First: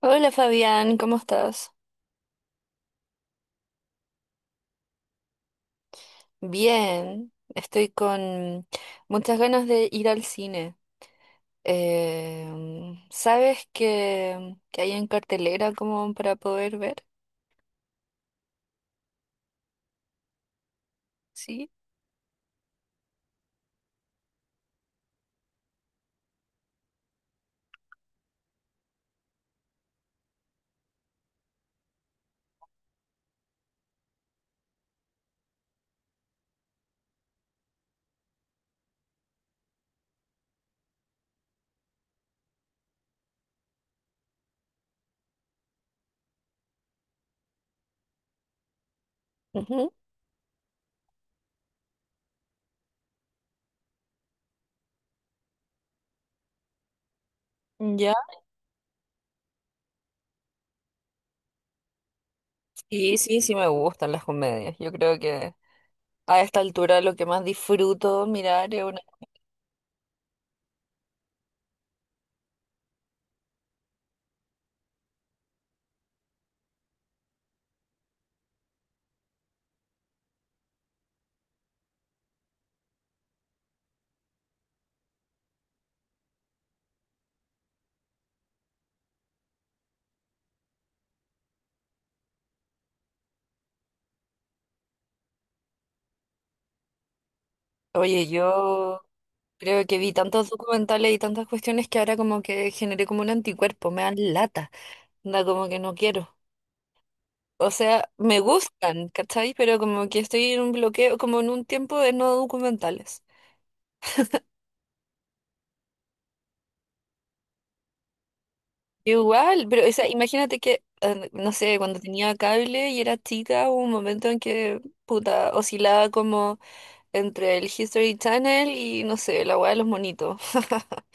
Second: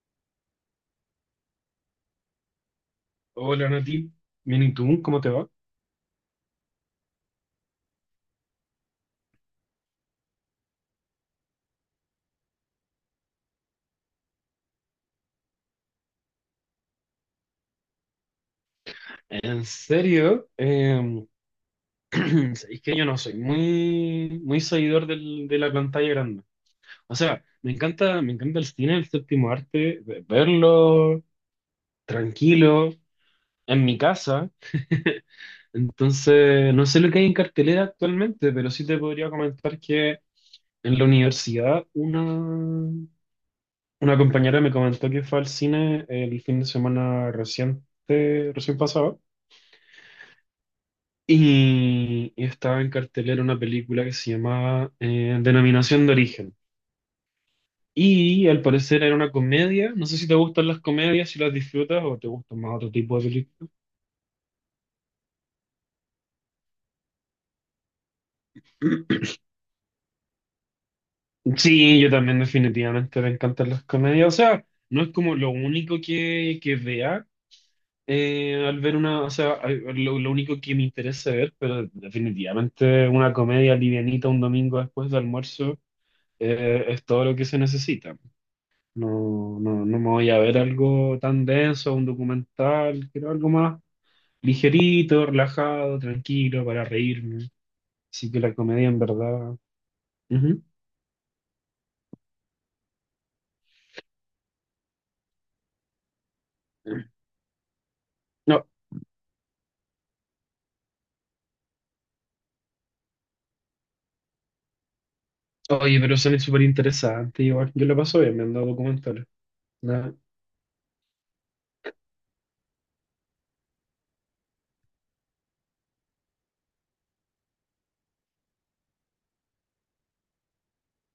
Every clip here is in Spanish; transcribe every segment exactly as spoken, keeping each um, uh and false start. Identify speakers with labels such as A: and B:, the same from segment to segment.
A: Hola Fabián, ¿cómo estás?
B: Hola Nati, bien y tú, ¿cómo te va?
A: Bien, estoy con muchas ganas de ir al cine. Em, ¿sabes qué, qué hay en cartelera como para poder ver?
B: En serio. Em,
A: Sí.
B: es que yo no soy muy, muy seguidor del- de la pantalla grande. O sea, me encanta, me encanta el cine, el séptimo arte, ve- verlo tranquilo, en mi casa. Entonces, no sé lo que hay en cartelera actualmente, pero sí te podría comentar que en la universidad una, una compañera me comentó que fue al cine el fin de semana reciente, recién pasado. Y, y estaba en cartelera una película que se llamaba eh, Denominación de Origen.
A: Ujú. ¿Ya?
B: Y al parecer era una comedia. No sé si te gustan las comedias, si las disfrutas o te gustan más otro
A: Sí,
B: tipo de
A: sí, sí me
B: películas.
A: gustan las comedias. Yo creo que a esta altura lo que más disfruto mirar es una...
B: Sí, yo también definitivamente me encantan las comedias. O sea, no es como lo único que, que vea, eh, al ver una, o sea, a- lo, lo único que me interesa ver, pero definitivamente una comedia livianita un domingo después de almuerzo eh, es todo lo que se necesita. No, no, no me voy a ver algo tan denso, un documental, quiero algo más ligerito, relajado, tranquilo, para reírme.
A: Oye,
B: Así que la comedia, en
A: yo
B: verdad.
A: creo que vi tantos
B: Ujú.
A: documentales y tantas cuestiones que ahora como que generé como un anticuerpo, me dan lata. Anda como que no quiero. O sea, me
B: No,
A: gustan, ¿cachai? Pero como que estoy en un bloqueo, como en un tiempo de no documentales.
B: oye, pero son súper interesante, igual. Yo la paso bien me han dado documentales.
A: Igual, pero o sea,
B: Nada.
A: imagínate que, eh, no sé, cuando tenía cable y era chica, hubo un momento en que, puta, oscilaba como entre el History Channel y, no sé, la weá de los monitos.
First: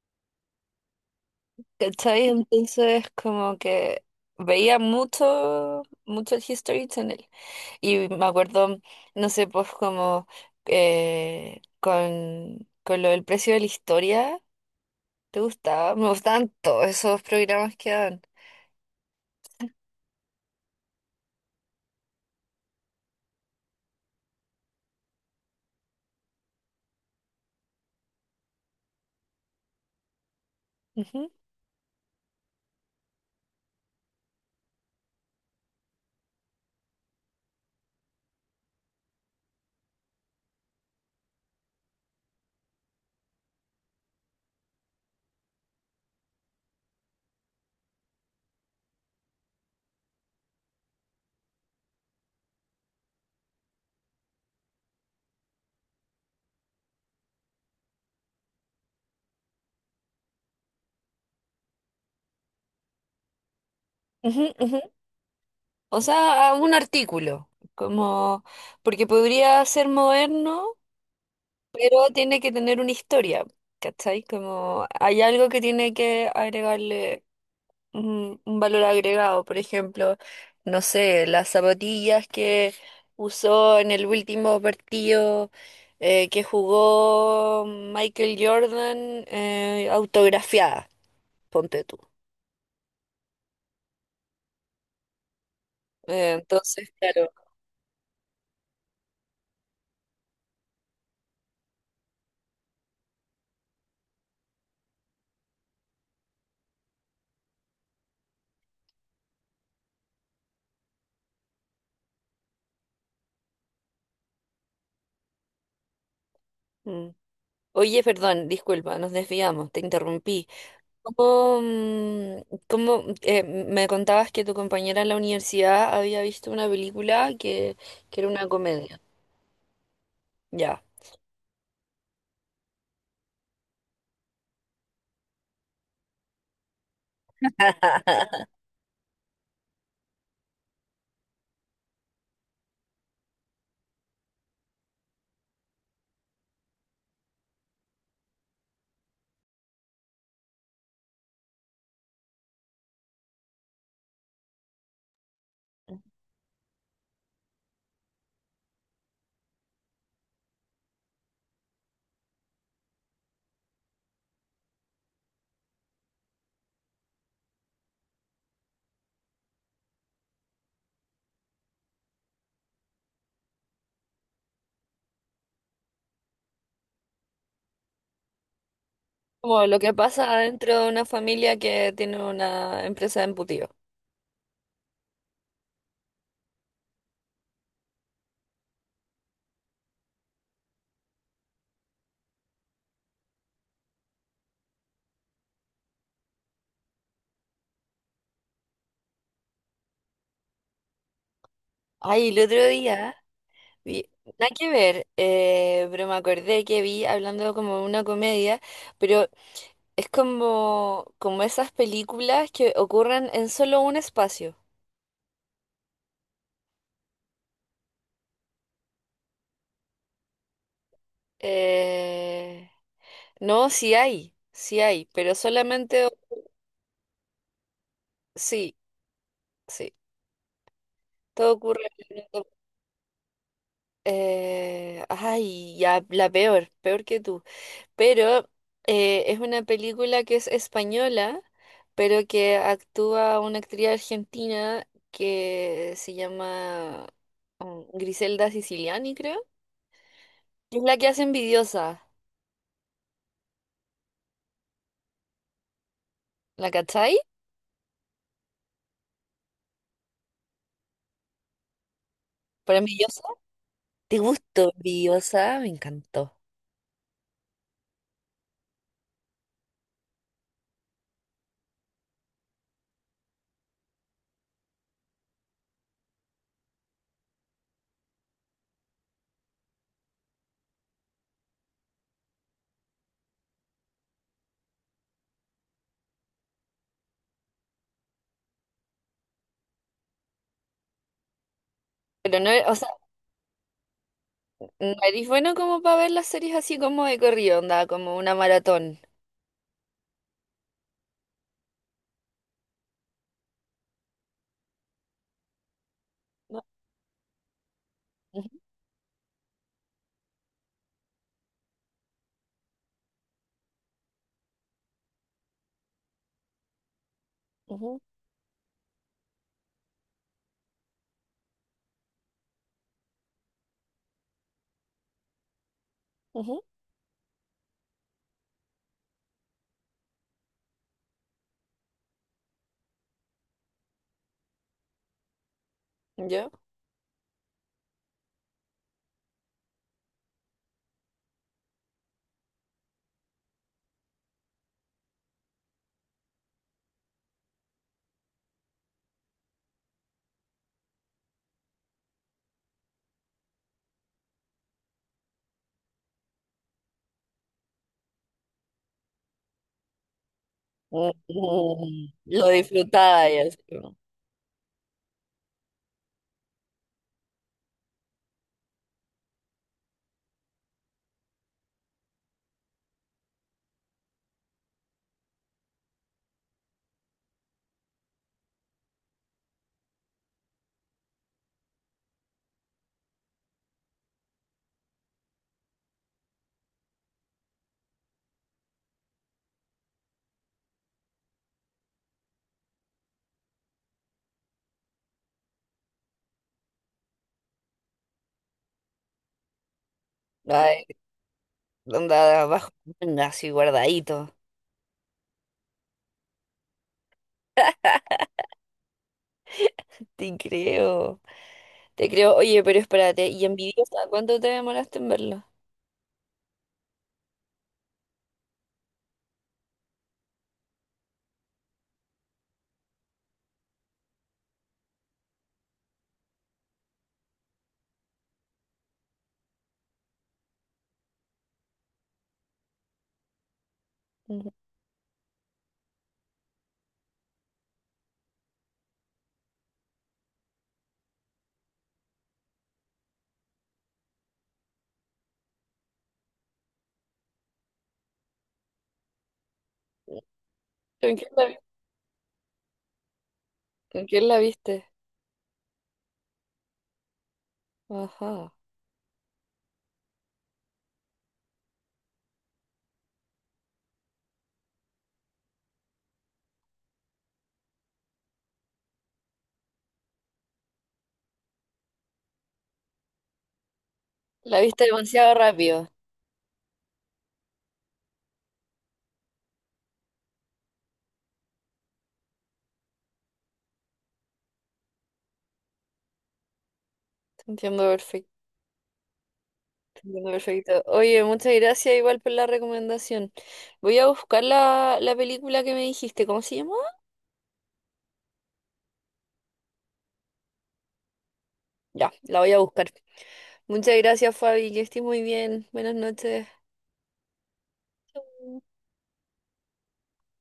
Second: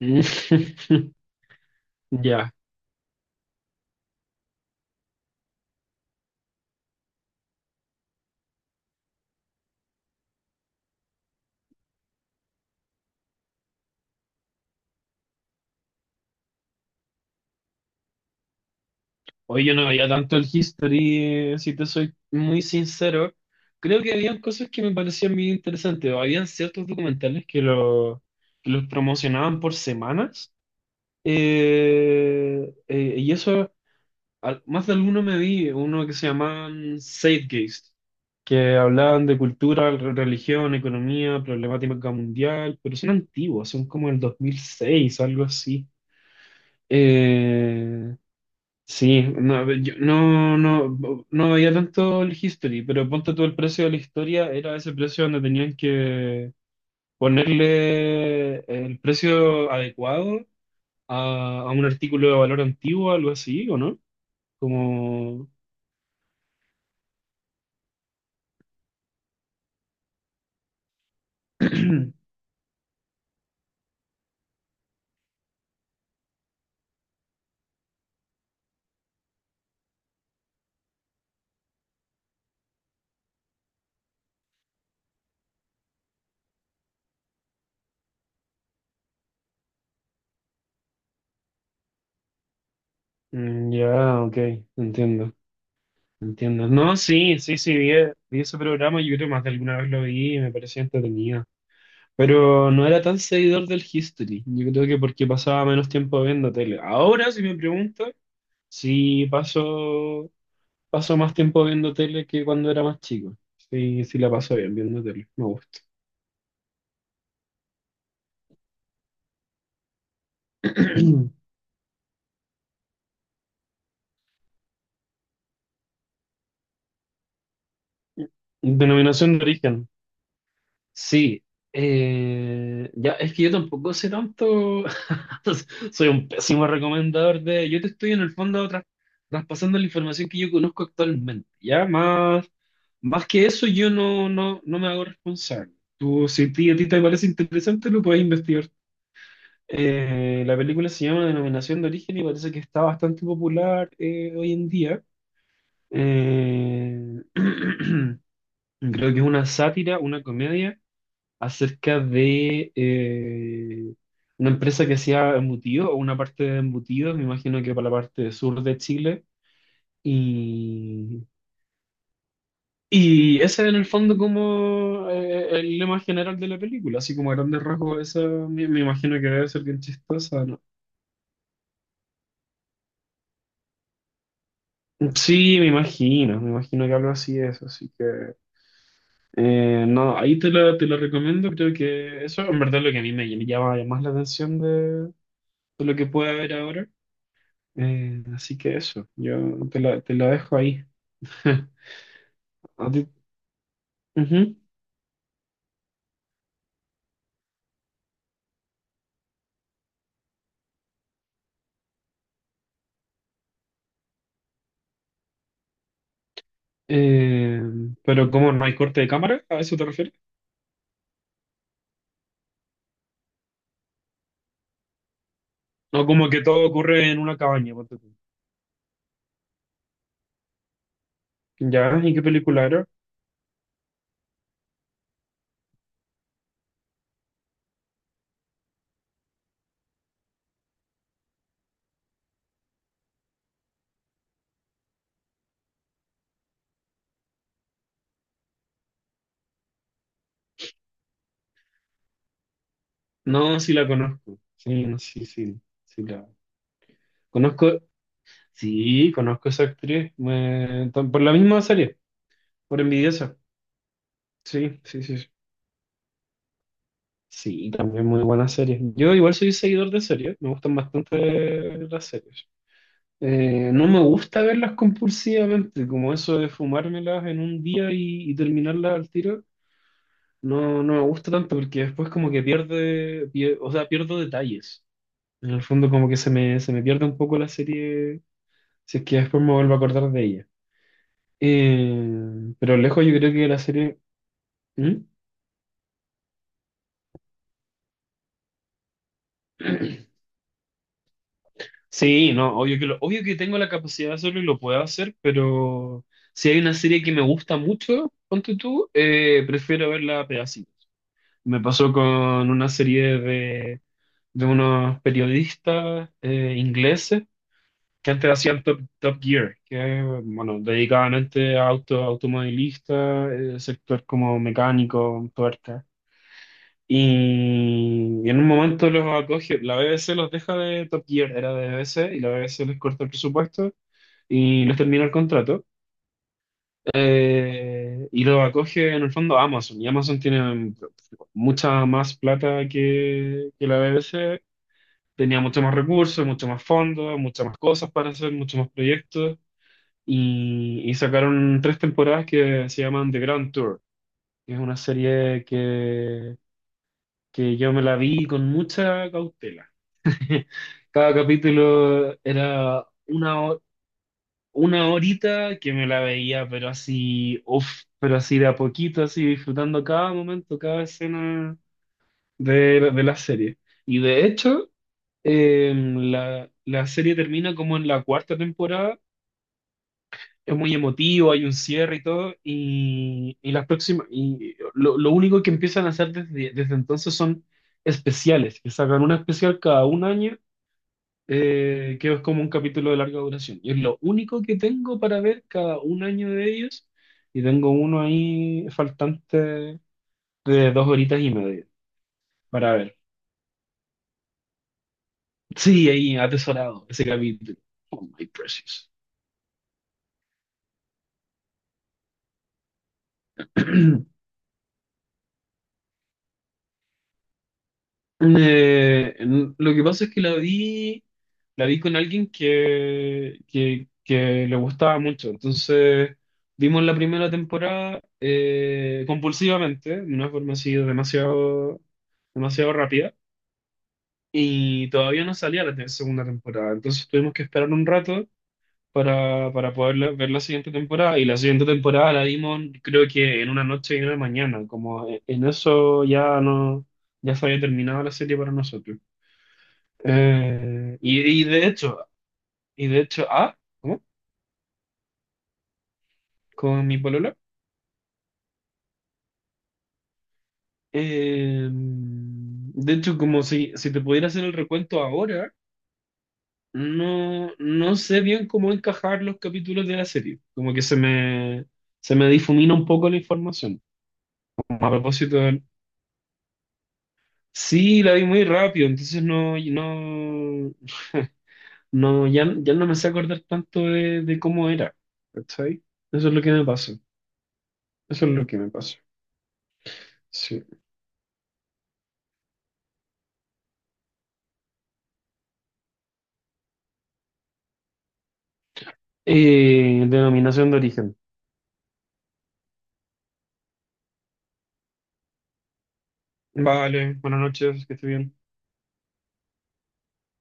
A: ¿Cachai?
B: Ya.
A: Entonces, como que veía mucho, mucho el History Channel. Y me acuerdo, no sé, pues como eh, con, con lo del precio de la historia, ¿te gustaba? Me gustaban todos esos programas que dan.
B: Oye, yo no veía tanto el History, eh, si te soy muy sincero. Creo que habían cosas que me parecían muy interesantes, o habían ciertos documentales que, lo, que los promocionaban por semanas.
A: Ujú,
B: Eh, eh, y eso, al- más de alguno me vi, uno que se llamaban Zeitgeist, que hablaban de cultura, re- religión, economía, problemática mundial, pero son antiguos, son como el dos mil seis, algo así. Eh, sí, no, yo no, no, no no veía tanto el History, pero ponte tú el precio de la historia, era ese precio donde tenían que ponerle el precio adecuado a, a un artículo de valor antiguo, algo así, ¿o no?
A: ujú, ujú.
B: Como...
A: O sea, a un artículo, como, porque podría ser moderno, pero tiene que tener una historia, ¿cachai? Como hay algo que tiene que agregarle un un valor agregado, por ejemplo, no sé, las zapatillas que usó en el último partido eh, que jugó Michael Jordan, eh, autografiadas, ponte tú.
B: Mm, ya, ok, entiendo,
A: Eh,
B: entiendo.
A: entonces,
B: No,
A: claro.
B: sí, sí, sí, vi, vi ese programa, yo creo más de alguna vez lo vi y me parecía entretenido. Pero no era tan seguidor del History, yo creo que porque pasaba menos tiempo viendo tele. Ahora, si me preguntas, sí paso, paso más tiempo viendo tele que cuando era más chico. Sí, sí la paso bien viendo tele, me gusta.
A: Mm. Oye, perdón, disculpa, nos desviamos, te interrumpí. ¿Cómo, mm, cómo, eh, me contabas que tu compañera en la universidad había visto una película que, que era una comedia?
B: Denominación de origen.
A: Ya.
B: Sí, eh, ya, es que yo tampoco sé tanto. Soy un pésimo recomendador de, yo te estoy en el fondo tras- traspasando la información que yo conozco actualmente, ya, más, más que eso yo no, no, no me hago responsable. Tú, si a ti, a ti te parece interesante, lo puedes investigar. Eh, la película se llama Denominación de Origen y parece que está bastante popular eh, hoy en día. Eh, Creo que es una sátira, una comedia acerca de eh, una empresa que hacía embutidos o una parte de embutidos, me imagino que para la parte sur de Chile. Y, y ese en el fondo como eh, el lema general de la película, así como a grandes rasgos, esa me, me imagino que debe ser
A: Como lo
B: bien
A: que pasa
B: chistosa, ¿no?
A: dentro de una familia que tiene una empresa de embutido.
B: Sí, me imagino, me imagino que algo así es, así que eh, no, ahí te la, te la recomiendo, creo que eso en verdad es lo que a mí me llama más la atención de, de lo que puede haber ahora. Eh, así que eso, yo te lo, te lo dejo ahí.
A: Ay, el otro
B: A ti-
A: día vi, nada
B: Ujú.
A: que ver, eh, pero me acordé que vi hablando como de una comedia, pero es como, como esas películas que ocurren en solo un espacio.
B: Eh, pero ¿cómo no hay corte de cámara? ¿A eso te refieres?
A: Eh, no, sí hay, sí hay, pero
B: No,
A: solamente,
B: como que todo ocurre en una cabaña, ponte tú.
A: sí, sí, todo ocurre.
B: ¿Ya? ¿Y qué
A: en un-
B: película era?
A: Eh, ay, ya, la peor, peor que tú. Pero eh, es una película que es española, pero que actúa una actriz argentina que se llama um, Griselda Siciliani, creo. Es la que hace Envidiosa,
B: No, sí la conozco. Sí, no, sí, sí, sí la
A: ¿la cachai?
B: conozco. Sí, conozco a esa actriz. Me- tam- Por la misma serie,
A: ¿Por
B: por
A: Envidiosa?
B: Envidiosa.
A: ¿Te gustó
B: Sí, sí, sí. Sí,
A: Envidiosa? Me encantó.
B: sí, también muy buena serie. Yo igual soy seguidor de series, me gustan bastante las series. Eh, no me gusta verlas compulsivamente, como eso de fumármelas en un día y, y terminarlas al tiro, no, no me gusta tanto porque después como que pierde, pie- o sea, pierdo detalles. En el fondo como que se me, se me pierde un poco la serie, si es que después me vuelvo a acordar de ella.
A: Pero no,
B: Eh,
A: o
B: pero
A: sea,
B: lejos yo creo que la serie...
A: no
B: ¿Mm?
A: eres bueno como para ver las series así como de corrido, onda, como una maratón.
B: Sí, no, obvio que, lo, obvio que tengo la capacidad de hacerlo y lo puedo hacer, pero si hay
A: No.
B: una serie que me gusta mucho,
A: Ujú,
B: ponte tú, eh, prefiero verla a pedacitos. Me pasó con una serie de, de unos periodistas eh, ingleses
A: ujú,
B: que antes hacían Top, Top Gear, que bueno, dedicaban antes a auto, automovilistas, eh, sector como mecánico, tuerca.
A: ujú.
B: Y, y en un momento los acoge, la B B C los deja de Top Gear, era de B B C, y la B B C les corta el presupuesto y les termina el contrato.
A: ¿Yo?
B: Eh, y lo acoge en el fondo Amazon. Y Amazon tiene mucha más plata que, que la B B C. Tenía mucho más recursos, mucho más fondos, muchas más cosas para hacer, muchos más proyectos. Y, y sacaron tres temporadas que se llaman The Grand Tour, que es una serie que, que yo me la vi con mucha cautela. Cada
A: Mm,
B: capítulo
A: lo
B: era
A: disfrutaba y
B: una,
A: así como,
B: Una horita que me la veía, pero así, uff, pero así de a poquito, así disfrutando cada momento, cada escena de, de la serie. Y de hecho, eh, la, la serie termina como en la cuarta temporada. Es muy emotivo, hay un cierre y todo. Y, y las próximas, y lo, lo único que empiezan a hacer desde, desde entonces son especiales, que sacan una especial cada un año, eh, que es como un capítulo de larga duración. Y es lo único que tengo para ver cada un año de ellos. Y tengo uno ahí faltante de
A: ay,
B: dos horitas y media
A: onda abajo,
B: para ver.
A: manga, así guardadito.
B: Sí, ahí atesorado ese capítulo. Oh, my precious.
A: Te creo, te creo. Oye, pero espérate, ¿y envidiosa? ¿Cuánto te demoraste en verlo?
B: Eh, n- lo que pasa es que la vi, la vi, con alguien que, que, que le gustaba mucho. Entonces, vimos la primera temporada eh, compulsivamente, de una forma así demasiado, demasiado rápida,
A: Ujú.
B: y todavía no salía la te- segunda temporada. Entonces, tuvimos que esperar un rato para, para poder la- ver la siguiente temporada. Y la siguiente temporada la vimos, creo que en una noche y en una mañana, como en en eso ya no, ya se había terminado la serie para nosotros. Eh,
A: ¿Con quién
B: y, y
A: la vi-
B: de hecho, y de hecho, ah, ¿cómo?
A: con quién la viste?
B: Con mi polola.
A: Ajá.
B: Eh, de hecho, como si, si te pudiera hacer el recuento ahora, no, no sé bien cómo encajar los capítulos de la serie. Como que se me, se me difumina un poco la información.
A: La
B: A
A: viste demasiado
B: propósito del-
A: rápido.
B: Sí, la vi muy rápido, entonces no, no, no, ya, ya no me sé acordar tanto de, de cómo era. ¿Cachai? Eso es lo que me pasó.
A: Te entiendo
B: Eso
A: perfecto.
B: es lo que me pasó.
A: Te entiendo
B: Sí.
A: perfecto. Oye, muchas gracias igual por la recomendación. Voy a buscar la, la película que me dijiste. ¿Cómo se llama?
B: Eh, Denominación de origen.
A: Ya, la voy a buscar. Muchas gracias, Fabi. Que estés muy bien. Buenas noches.
B: Vale, buenas noches, que esté bien.